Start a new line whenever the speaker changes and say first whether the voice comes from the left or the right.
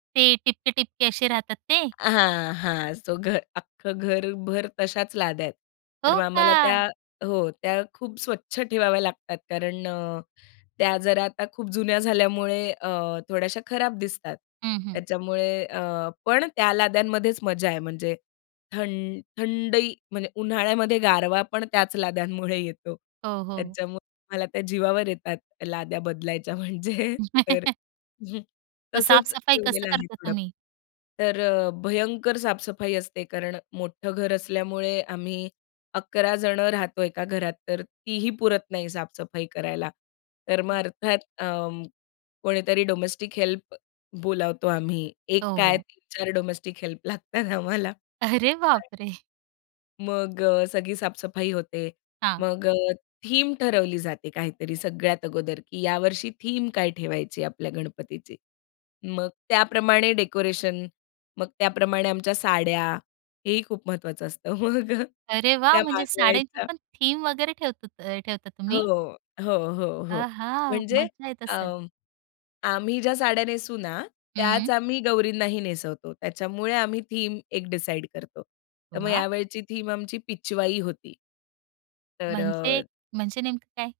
right: ते ठिपके-ठिपके असे राहतात ते?
left: हां, हां. सो घर, अख्खं घरभर तशाच लाद्या आहेत. तर
right: हो
left: मग आम्हाला त्या
right: का?
left: हो, त्या खूप स्वच्छ ठेवाव्या लागतात. कारण अ, त्या जरा आता खूप जुन्या झाल्यामुळे अ, थोड्याशा खराब दिसतात.
right: हं, हं.
left: त्याच्यामुळे अ, पण त्या लाद्यांमध्येच मजा आहे; म्हणजे थंड थंडही म्हणजे उन्हाळ्यामध्ये गारवा पण त्याच लाद्यांमुळे येतो.
right: हो, हो.
left: त्याच्यामुळे मला त्या जीवावर येतात लाद्या बदलायच्या म्हणजे तर
right: मग
left: तसंच
right: साफ-सफाई
left: ठेवलेलं
right: कसं
left: आहे
right: करता
left: थोडं.
right: तुम्ही?
left: तर अ, भयंकर साफ-सफाई असते. कारण मोठं घर असल्यामुळे आम्ही अकरा जणं राहतो एका घरात. तर तीही पुरत नाही साफ-सफाई करायला. तर मग
right: हं.
left: अर्थात अ, कोणीतरी डोमेस्टिक हेल्प बोलावतो आम्ही. एक
right: हो,
left: काय
right: हो.
left: 3-4 डोमेस्टिक हेल्प लागतात आम्हाला.,
right: अरे बाप
left: [unintelligible]
right: रे!
left: मग अ, सगळी साफ-सफाई होते.
right: हां.
left: मग अ, थीम ठरवली जाते काहीतरी सगळ्यात अगोदर, की यावर्षी थीम काय ठेवायची आपल्या गणपतीची. मग त्याप्रमाणे डेकोरेशन, मग त्याप्रमाणे आमच्या साड्या हेही खूप महत्वाचं असतं. मग
right: अरे वा!
left: त्या
right: म्हणजे साड्यांची
left: मागवायच्या.
right: पण थीम वगैरे ठेवत ठेवतात अ, ठेवता
left: हो.
right: तुम्ही?
left: हो, हो, हो.
right: आहा!
left: म्हणजे
right: मज्जा येत
left: अ,
right: असेल.
left: आम्ही ज्या साड्या नेसू ना त्याच
right: हं.
left: आम्ही गौरींनाही नेसवतो. त्याच्यामुळे आम्ही थीम एक डिसाईड करतो. तर मग
right: वा!
left: यावेळची थीम आमची पिचवाई होती. तर
right: म्हणजे
left: अ
right: म्हणजे नेमकं काय?